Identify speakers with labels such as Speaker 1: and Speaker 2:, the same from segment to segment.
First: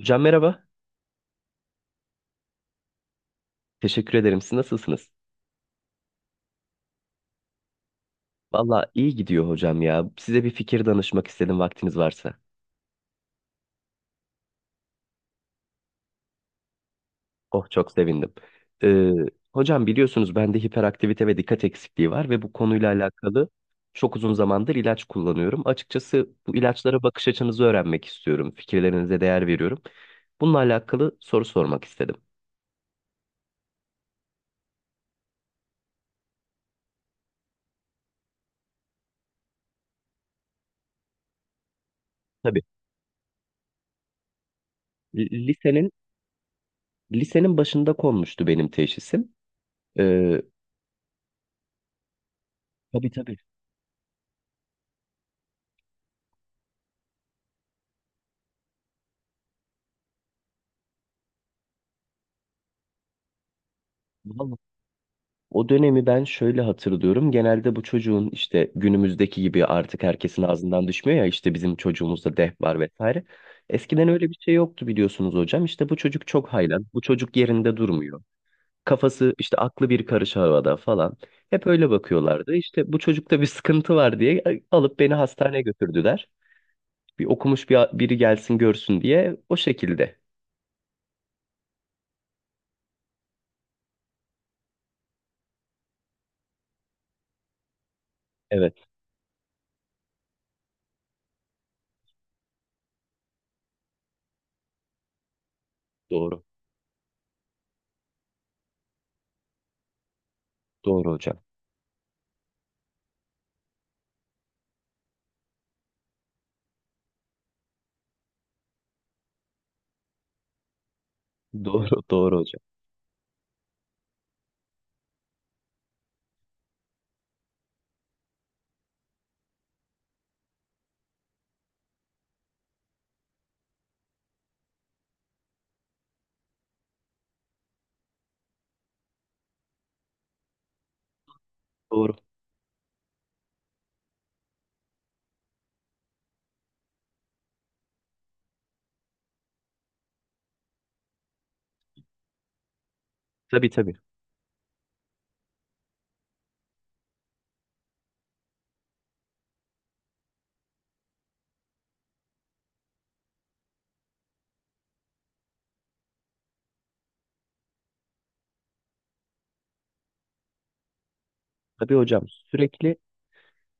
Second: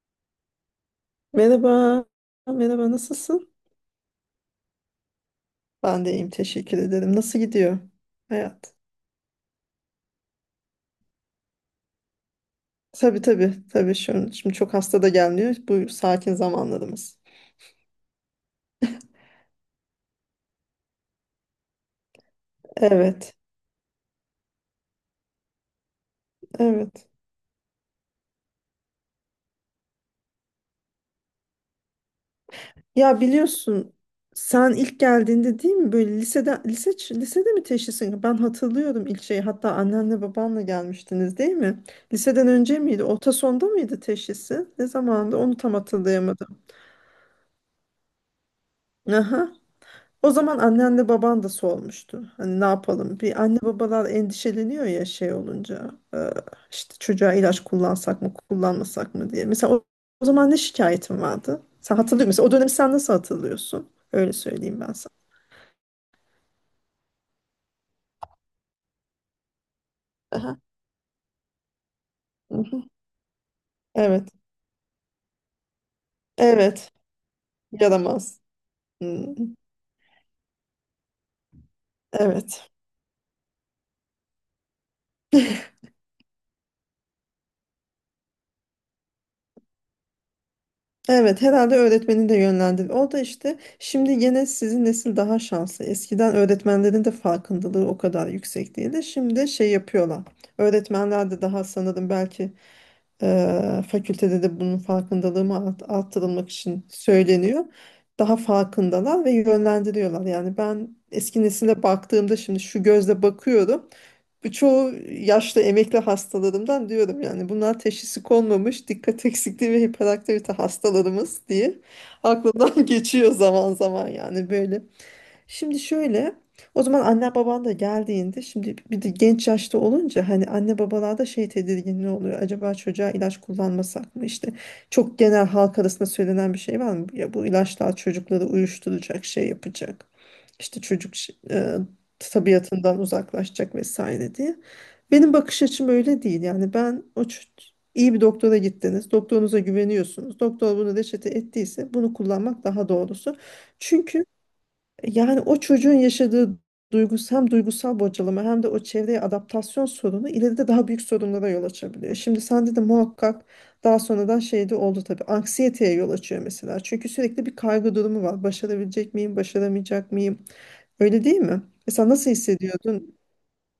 Speaker 1: Hocam merhaba.
Speaker 2: Merhaba, merhaba, nasılsın?
Speaker 1: Teşekkür ederim. Siz nasılsınız?
Speaker 2: Ben de iyiyim, teşekkür ederim. Nasıl gidiyor hayat?
Speaker 1: Valla iyi gidiyor hocam ya. Size bir fikir danışmak istedim vaktiniz varsa.
Speaker 2: Tabii tabii, tabii şimdi çok hasta da gelmiyor. Bu sakin zamanlarımız.
Speaker 1: Oh çok sevindim. Ee, Hocam biliyorsunuz bende hiperaktivite ve dikkat eksikliği var ve bu konuyla
Speaker 2: Evet,
Speaker 1: alakalı çok uzun zamandır ilaç kullanıyorum. Açıkçası bu ilaçlara
Speaker 2: evet.
Speaker 1: bakış açınızı öğrenmek istiyorum. Fikirlerinize değer veriyorum. Bununla alakalı soru sormak istedim.
Speaker 2: Ya biliyorsun sen ilk geldiğinde değil mi, böyle lisede mi teşhisin? Ben hatırlıyorum ilk şeyi. Hatta annenle babanla gelmiştiniz değil mi? Liseden
Speaker 1: Tabii.
Speaker 2: önce miydi? Orta sonda mıydı teşhisi? Ne
Speaker 1: L-
Speaker 2: zamandı? Onu tam
Speaker 1: Lisenin
Speaker 2: hatırlayamadım.
Speaker 1: lisenin başında konmuştu benim teşhisim.
Speaker 2: Aha. O
Speaker 1: Ee,
Speaker 2: zaman annenle baban da solmuştu. Hani, ne
Speaker 1: tabii
Speaker 2: yapalım?
Speaker 1: tabii.
Speaker 2: Bir anne babalar endişeleniyor ya, şey olunca. İşte çocuğa ilaç kullansak mı, kullanmasak mı diye. Mesela o zaman ne şikayetin vardı? Sen hatırlıyor musun? O dönemi sen nasıl hatırlıyorsun? Öyle
Speaker 1: Vallahi
Speaker 2: söyleyeyim ben sana.
Speaker 1: o dönemi ben şöyle hatırlıyorum. Genelde bu çocuğun işte günümüzdeki gibi artık herkesin
Speaker 2: Aha.
Speaker 1: ağzından düşmüyor ya, işte bizim çocuğumuzda deh var
Speaker 2: Mhm.
Speaker 1: vesaire. Eskiden
Speaker 2: Evet.
Speaker 1: öyle bir şey yoktu biliyorsunuz hocam. İşte bu çocuk çok haylan.
Speaker 2: Evet.
Speaker 1: Bu çocuk yerinde durmuyor.
Speaker 2: Yaramaz.
Speaker 1: Kafası
Speaker 2: Hmm.
Speaker 1: işte aklı bir karış havada falan. Hep öyle bakıyorlardı.
Speaker 2: Evet.
Speaker 1: İşte bu çocukta bir sıkıntı var diye alıp beni hastaneye götürdüler. Bir okumuş biri gelsin görsün diye o şekilde.
Speaker 2: Evet, herhalde öğretmeni de yönlendir. O da işte, şimdi gene sizin nesil daha şanslı. Eskiden öğretmenlerin de farkındalığı o kadar
Speaker 1: Evet
Speaker 2: yüksek değildi. Şimdi şey yapıyorlar. Öğretmenler de daha, sanırım belki fakültede de bunun farkındalığımı
Speaker 1: doğru.
Speaker 2: arttırılmak için söyleniyor. Daha farkındalar ve yönlendiriyorlar. Yani ben
Speaker 1: Doğru hocam.
Speaker 2: eski nesile baktığımda şimdi şu gözle bakıyorum. Bu çoğu yaşlı emekli hastalarımdan diyorum, yani bunlar teşhisi konmamış dikkat eksikliği ve hiperaktivite hastalarımız diye
Speaker 1: Doğru doğru hocam.
Speaker 2: aklımdan geçiyor zaman zaman, yani böyle. Şimdi şöyle, o zaman anne baban da geldiğinde, şimdi bir de genç yaşta olunca hani anne babalarda şey tedirginliği oluyor. Acaba çocuğa ilaç kullanmasak mı? İşte çok genel halk arasında söylenen bir şey var mı? Ya bu ilaçlar çocukları uyuşturacak, şey yapacak. İşte
Speaker 1: Doğru.
Speaker 2: tabiatından uzaklaşacak vesaire diye. Benim bakış açım öyle değil. Yani ben iyi bir doktora gittiniz. Doktorunuza güveniyorsunuz. Doktor bunu reçete ettiyse bunu kullanmak daha doğrusu.
Speaker 1: Tabii tabii.
Speaker 2: Çünkü yani o çocuğun yaşadığı hem duygusal bocalama hem de o çevreye adaptasyon sorunu ileride daha büyük sorunlara yol açabiliyor. Şimdi sende de muhakkak daha sonradan şey de oldu tabii. Anksiyeteye yol açıyor mesela. Çünkü sürekli bir kaygı durumu var. Başarabilecek miyim, başaramayacak mıyım? Öyle değil mi?
Speaker 1: Tabii
Speaker 2: Mesela
Speaker 1: hocam,
Speaker 2: nasıl
Speaker 1: sürekli
Speaker 2: hissediyordun?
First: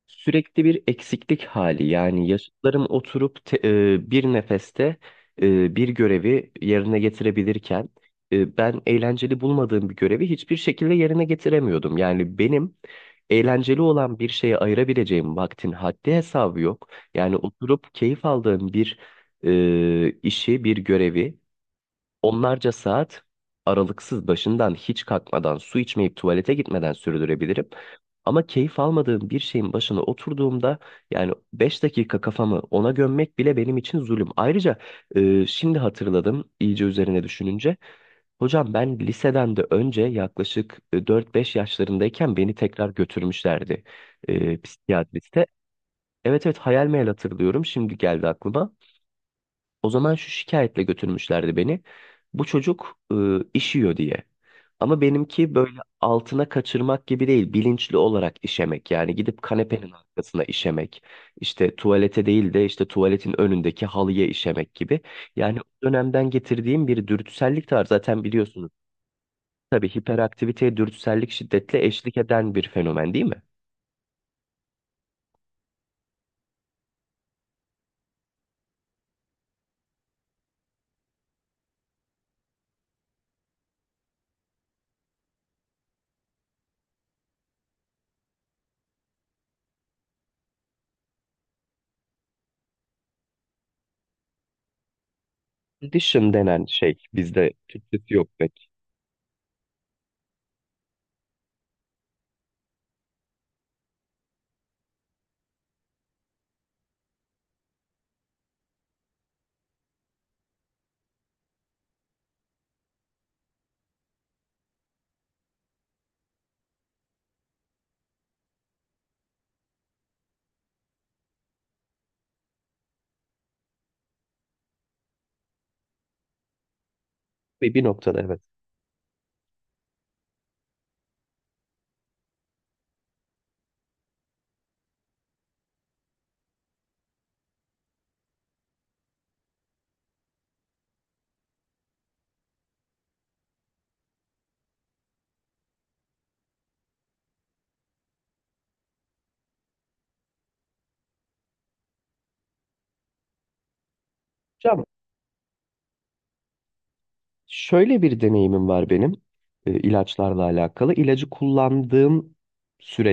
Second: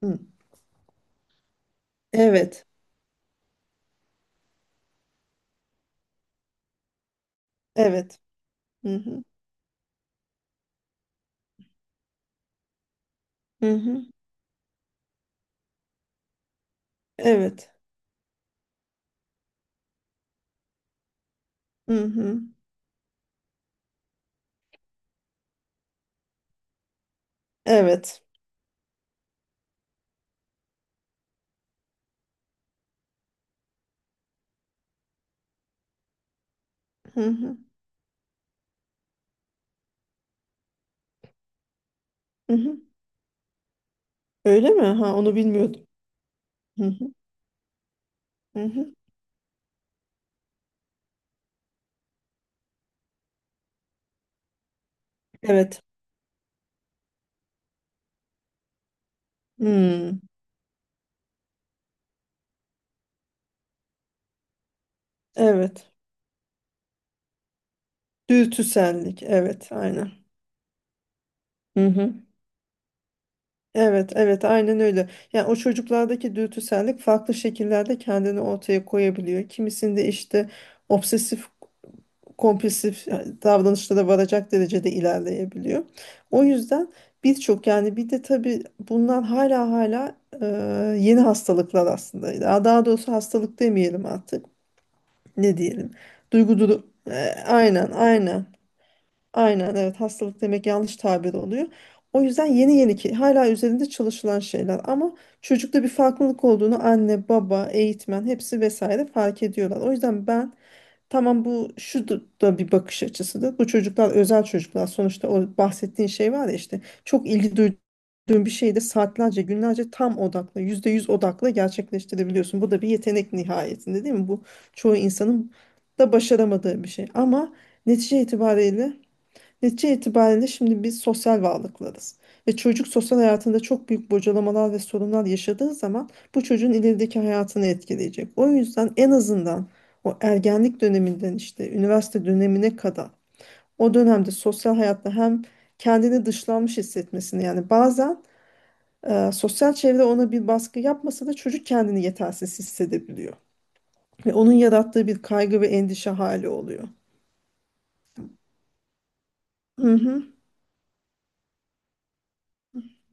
Speaker 2: Hı.
Speaker 1: sürekli bir eksiklik hali. Yani
Speaker 2: Evet.
Speaker 1: yaşıtlarım oturup bir nefeste bir görevi yerine getirebilirken
Speaker 2: Evet.
Speaker 1: ben
Speaker 2: Hı hı.
Speaker 1: eğlenceli bulmadığım bir görevi hiçbir şekilde yerine getiremiyordum. Yani benim
Speaker 2: Hı
Speaker 1: eğlenceli
Speaker 2: hı.
Speaker 1: olan bir şeye ayırabileceğim vaktin haddi hesabı yok. Yani
Speaker 2: Evet.
Speaker 1: oturup keyif aldığım bir işi, bir görevi
Speaker 2: Hı hı.
Speaker 1: onlarca saat aralıksız başından hiç kalkmadan, su içmeyip tuvalete gitmeden sürdürebilirim.
Speaker 2: Evet.
Speaker 1: Ama keyif almadığım bir şeyin başına oturduğumda yani 5 dakika kafamı ona gömmek bile benim için zulüm. Ayrıca şimdi hatırladım iyice
Speaker 2: Hı
Speaker 1: üzerine
Speaker 2: hı.
Speaker 1: düşününce. Hocam ben liseden de önce yaklaşık 4-5 yaşlarındayken
Speaker 2: Hı
Speaker 1: beni
Speaker 2: hı.
Speaker 1: tekrar götürmüşlerdi
Speaker 2: Öyle mi? Ha, onu
Speaker 1: psikiyatriste.
Speaker 2: bilmiyordum.
Speaker 1: Evet evet,
Speaker 2: Hı
Speaker 1: hayal meyal
Speaker 2: hı.
Speaker 1: hatırlıyorum, şimdi geldi
Speaker 2: Hı
Speaker 1: aklıma.
Speaker 2: hı.
Speaker 1: O zaman şu şikayetle götürmüşlerdi beni. Bu çocuk işiyor diye. Ama benimki böyle
Speaker 2: Evet.
Speaker 1: altına kaçırmak gibi değil, bilinçli olarak işemek. Yani gidip kanepenin
Speaker 2: Hmm.
Speaker 1: arkasına işemek, İşte tuvalete değil de işte tuvaletin önündeki halıya işemek gibi. Yani o
Speaker 2: Evet.
Speaker 1: dönemden getirdiğim bir dürtüsellik de var zaten biliyorsunuz.
Speaker 2: Dürtüsellik, evet,
Speaker 1: Tabii
Speaker 2: aynen.
Speaker 1: hiperaktiviteye dürtüsellik şiddetle
Speaker 2: Hı hı.
Speaker 1: eşlik eden bir fenomen değil mi?
Speaker 2: Evet, evet, aynen öyle. Yani o çocuklardaki dürtüsellik farklı şekillerde kendini ortaya koyabiliyor. Kimisinde işte obsesif kompulsif, yani davranışlara varacak derecede ilerleyebiliyor. O yüzden birçok, yani bir de tabii bunlar hala e, yeni hastalıklar aslında. Daha doğrusu hastalık demeyelim artık. Ne diyelim?
Speaker 1: Dışım
Speaker 2: Duygu
Speaker 1: denen
Speaker 2: duru-
Speaker 1: şey, bizde
Speaker 2: aynen,
Speaker 1: Türkçesi yok
Speaker 2: aynen.
Speaker 1: pek.
Speaker 2: Aynen, evet, hastalık demek yanlış tabir oluyor. O yüzden yeni yeni, ki hala üzerinde çalışılan şeyler ama çocukta bir farklılık olduğunu anne, baba, eğitmen, hepsi vesaire fark ediyorlar. O yüzden ben, tamam, bu şu da bir bakış açısıdır. Bu çocuklar özel çocuklar sonuçta. O bahsettiğin şey var ya, işte çok ilgi duyduğun bir şeyi de saatlerce, günlerce tam odakla, yüzde yüz odakla gerçekleştirebiliyorsun. Bu da bir yetenek nihayetinde, değil mi? Bu çoğu insanın da başaramadığı bir şey ama
Speaker 1: Ve bir noktada
Speaker 2: netice
Speaker 1: evet.
Speaker 2: itibariyle Netice itibariyle şimdi biz sosyal varlıklarız. Ve çocuk sosyal hayatında çok büyük bocalamalar ve sorunlar yaşadığı zaman bu çocuğun ilerideki hayatını etkileyecek. O yüzden en azından o ergenlik döneminden işte üniversite dönemine kadar, o dönemde sosyal hayatta hem kendini dışlanmış hissetmesini, yani bazen sosyal çevre ona bir baskı yapmasa da çocuk kendini yetersiz hissedebiliyor. Ve onun
Speaker 1: Hocam
Speaker 2: yarattığı bir kaygı ve endişe hali oluyor.
Speaker 1: şöyle bir deneyimim var benim,
Speaker 2: Hı hı,
Speaker 1: ilaçlarla alakalı. İlacı kullandığım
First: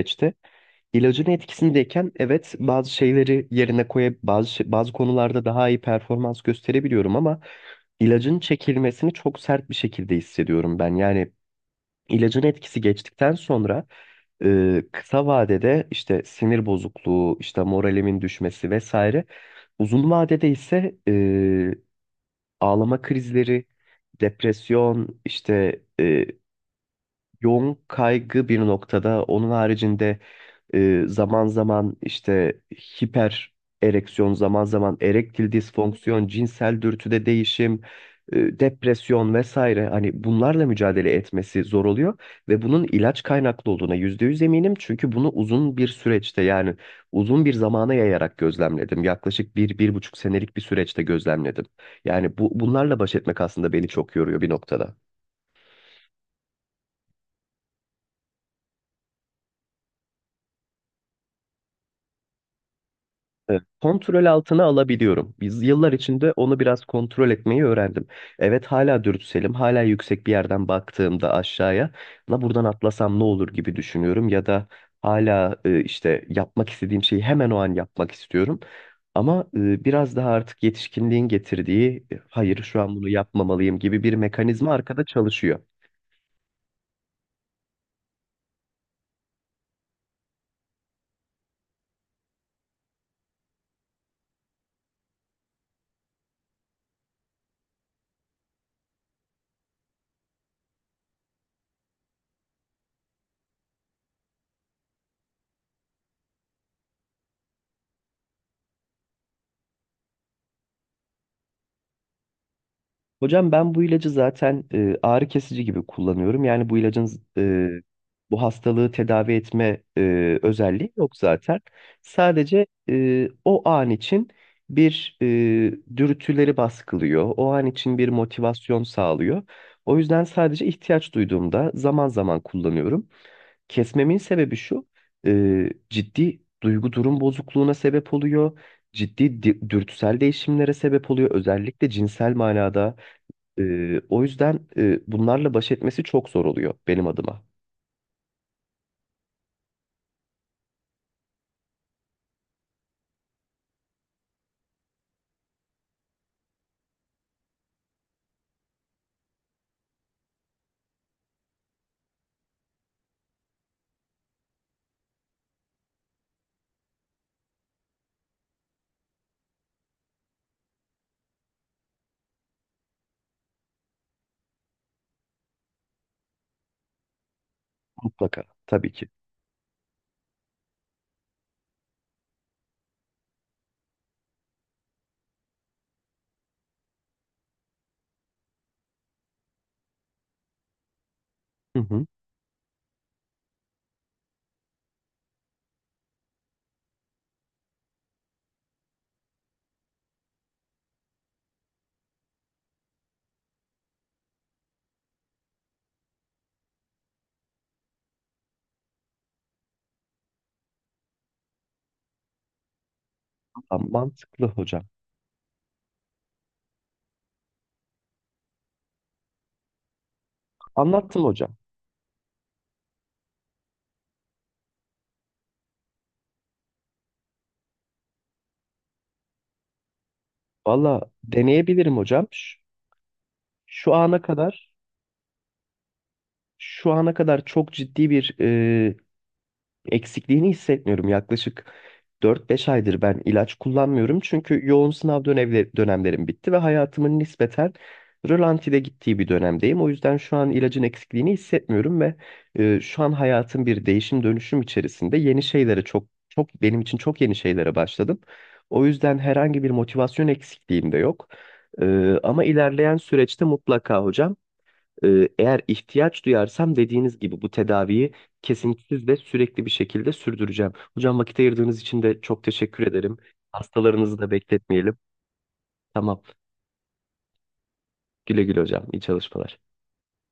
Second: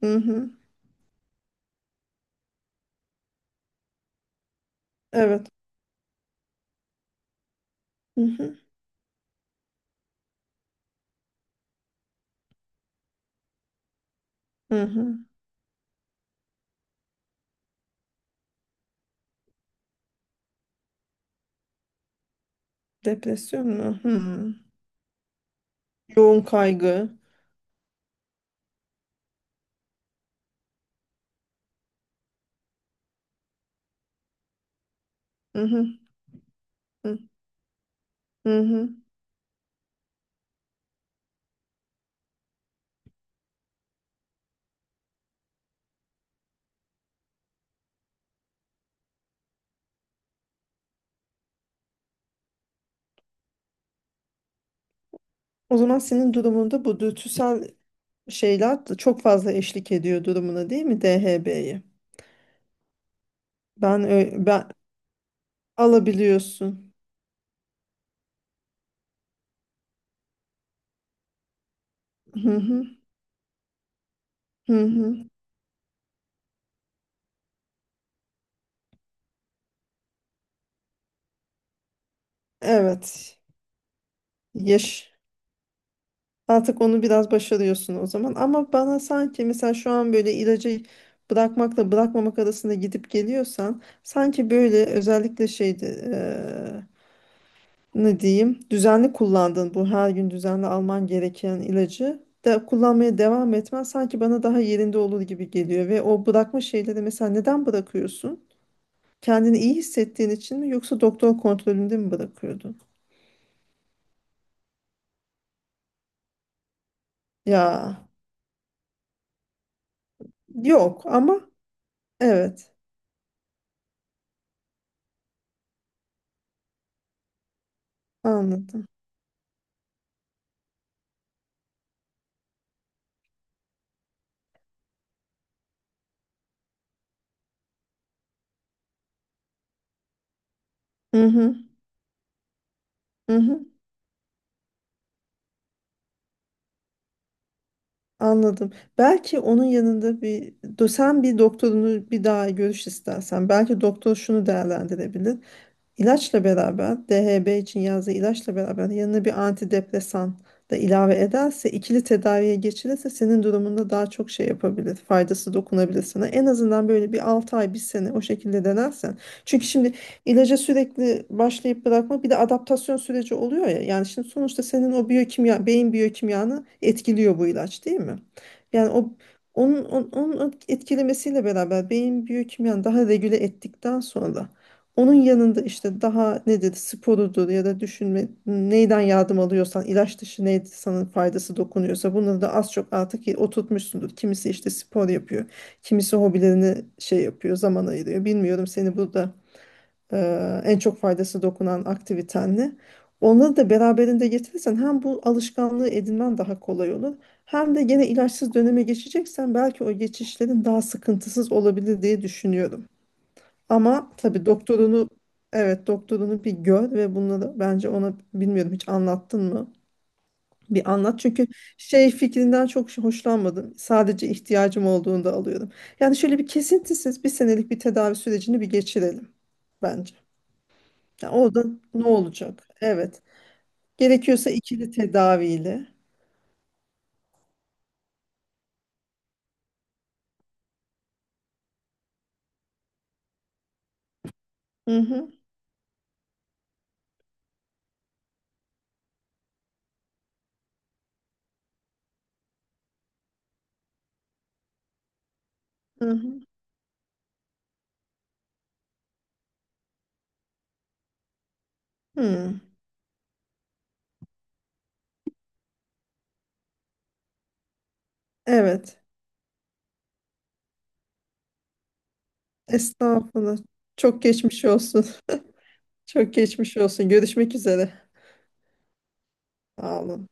Speaker 2: hı hı,
Speaker 1: ilacın etkisindeyken, evet, bazı şeyleri yerine koyup bazı konularda
Speaker 2: evet.
Speaker 1: daha iyi performans gösterebiliyorum ama
Speaker 2: Hı
Speaker 1: ilacın
Speaker 2: hı,
Speaker 1: çekilmesini çok sert bir şekilde hissediyorum ben. Yani ilacın etkisi geçtikten sonra
Speaker 2: hı hı.
Speaker 1: kısa vadede işte sinir bozukluğu, işte moralimin düşmesi vesaire. Uzun vadede ise ağlama krizleri,
Speaker 2: Depresyon mu? Hmm.
Speaker 1: depresyon, işte
Speaker 2: Yoğun kaygı.
Speaker 1: yoğun kaygı bir noktada. Onun haricinde zaman zaman işte hiper ereksiyon, zaman zaman erektil
Speaker 2: Hı hı,
Speaker 1: disfonksiyon, cinsel
Speaker 2: hı,
Speaker 1: dürtüde değişim,
Speaker 2: hı hı.
Speaker 1: depresyon vesaire, hani bunlarla mücadele etmesi zor oluyor ve bunun ilaç kaynaklı olduğuna %100 eminim, çünkü bunu uzun bir süreçte, yani uzun bir zamana yayarak gözlemledim. Yaklaşık bir buçuk senelik bir süreçte gözlemledim. Yani bunlarla baş etmek aslında beni çok yoruyor bir noktada.
Speaker 2: O zaman senin durumunda bu dürtüsel şeyler de çok fazla eşlik ediyor durumuna, değil mi DHB'yi?
Speaker 1: Evet,
Speaker 2: Ben
Speaker 1: kontrol
Speaker 2: ö-
Speaker 1: altına
Speaker 2: ben
Speaker 1: alabiliyorum. Biz yıllar içinde onu biraz
Speaker 2: alabiliyorsun.
Speaker 1: kontrol etmeyi öğrendim. Evet, hala dürtüselim, hala yüksek bir yerden baktığımda aşağıya, la
Speaker 2: Hı
Speaker 1: buradan
Speaker 2: hı,
Speaker 1: atlasam ne olur gibi düşünüyorum, ya da
Speaker 2: hı hı.
Speaker 1: hala işte yapmak istediğim şeyi hemen o an yapmak istiyorum. Ama biraz daha artık yetişkinliğin getirdiği, hayır şu an bunu
Speaker 2: Evet.
Speaker 1: yapmamalıyım gibi bir mekanizma arkada
Speaker 2: Yaş.
Speaker 1: çalışıyor.
Speaker 2: Artık onu biraz başarıyorsun o zaman. Ama bana sanki, mesela şu an böyle ilacı bırakmakla bırakmamak arasında gidip geliyorsan, sanki böyle özellikle şeydi, ne diyeyim, düzenli kullandın, bu her gün düzenli alman gereken ilacı da kullanmaya devam etmen sanki bana daha yerinde olur gibi geliyor. Ve o bırakma şeyleri, mesela neden bırakıyorsun? Kendini iyi hissettiğin için mi, yoksa doktor kontrolünde mi bırakıyordun?
Speaker 1: Hocam ben bu ilacı zaten ağrı kesici gibi kullanıyorum. Yani bu ilacın e,
Speaker 2: Ya
Speaker 1: bu hastalığı tedavi etme özelliği
Speaker 2: yok,
Speaker 1: yok
Speaker 2: ama
Speaker 1: zaten. Sadece
Speaker 2: evet,
Speaker 1: o an için bir dürtüleri baskılıyor. O an için bir motivasyon
Speaker 2: anladım.
Speaker 1: sağlıyor. O yüzden sadece ihtiyaç duyduğumda zaman zaman kullanıyorum. Kesmemin sebebi şu, ciddi duygu durum bozukluğuna sebep oluyor. Ciddi dürtüsel değişimlere sebep
Speaker 2: Hı
Speaker 1: oluyor.
Speaker 2: hı,
Speaker 1: Özellikle cinsel manada.
Speaker 2: hı hı,
Speaker 1: O yüzden bunlarla baş etmesi çok zor oluyor benim adıma.
Speaker 2: anladım. Belki onun yanında bir sen bir doktorunu bir daha görüş istersen, belki doktor şunu değerlendirebilir. İlaçla beraber DHB için yazdığı ilaçla beraber yanına bir antidepresan da ilave ederse, ikili tedaviye geçilirse senin durumunda daha çok şey yapabilir. Faydası dokunabilir sana. En azından böyle bir 6 ay, bir sene o şekilde denersen. Çünkü şimdi ilaca sürekli başlayıp bırakma, bir de adaptasyon süreci oluyor ya. Yani şimdi sonuçta senin o biyokimya, beyin biyokimyanı etkiliyor bu ilaç, değil mi?
Speaker 1: Mutlaka.
Speaker 2: Yani
Speaker 1: Tabii ki.
Speaker 2: onun etkilemesiyle beraber beyin biyokimyanı daha regüle ettikten sonra, onun yanında işte daha nedir, sporudur, ya da düşünme, neyden yardım alıyorsan, ilaç dışı neydi sana faydası
Speaker 1: Hı hı.
Speaker 2: dokunuyorsa, bunları da az çok artık oturtmuşsundur. Kimisi işte spor yapıyor. Kimisi hobilerini şey yapıyor, zaman ayırıyor. Bilmiyorum seni burada, en çok faydası dokunan aktiviten ne? Onları da beraberinde getirirsen hem bu alışkanlığı edinmen daha kolay olur. Hem de gene ilaçsız döneme geçeceksen belki o geçişlerin daha sıkıntısız olabilir diye düşünüyorum.
Speaker 1: Tam
Speaker 2: Ama tabii
Speaker 1: mantıklı hocam.
Speaker 2: evet, doktorunu bir gör ve bununla da bence ona, bilmiyorum, hiç anlattın mı? Bir anlat,
Speaker 1: Anlattım
Speaker 2: çünkü
Speaker 1: hocam.
Speaker 2: şey fikrinden çok hoşlanmadım. Sadece ihtiyacım olduğunda alıyorum. Yani şöyle bir kesintisiz bir senelik bir tedavi sürecini bir geçirelim bence.
Speaker 1: Valla
Speaker 2: Yani orada
Speaker 1: deneyebilirim
Speaker 2: ne
Speaker 1: hocam.
Speaker 2: olacak? Evet.
Speaker 1: Şu ana
Speaker 2: Gerekiyorsa
Speaker 1: kadar
Speaker 2: ikili tedaviyle.
Speaker 1: şu ana kadar çok ciddi bir eksikliğini hissetmiyorum. Yaklaşık 4-5 aydır ben ilaç kullanmıyorum. Çünkü yoğun
Speaker 2: Hı
Speaker 1: sınav
Speaker 2: hı,
Speaker 1: dönemlerim bitti ve hayatımın nispeten rölantide gittiği bir dönemdeyim. O yüzden şu an ilacın eksikliğini hissetmiyorum ve şu an hayatım bir değişim dönüşüm içerisinde, yeni şeylere, çok
Speaker 2: hı hı.
Speaker 1: çok benim için çok yeni şeylere başladım. O yüzden herhangi bir motivasyon eksikliğim de yok. E, ama
Speaker 2: Hı.
Speaker 1: ilerleyen süreçte mutlaka hocam, eğer ihtiyaç duyarsam dediğiniz gibi bu tedaviyi
Speaker 2: Evet.
Speaker 1: kesintisiz ve sürekli bir şekilde sürdüreceğim. Hocam vakit ayırdığınız için de çok teşekkür ederim.
Speaker 2: Estağfurullah.
Speaker 1: Hastalarınızı
Speaker 2: Çok
Speaker 1: da
Speaker 2: geçmiş
Speaker 1: bekletmeyelim.
Speaker 2: olsun.
Speaker 1: Tamam.
Speaker 2: Çok geçmiş olsun. Görüşmek üzere.
Speaker 1: Güle güle hocam. İyi çalışmalar.
Speaker 2: Sağ olun.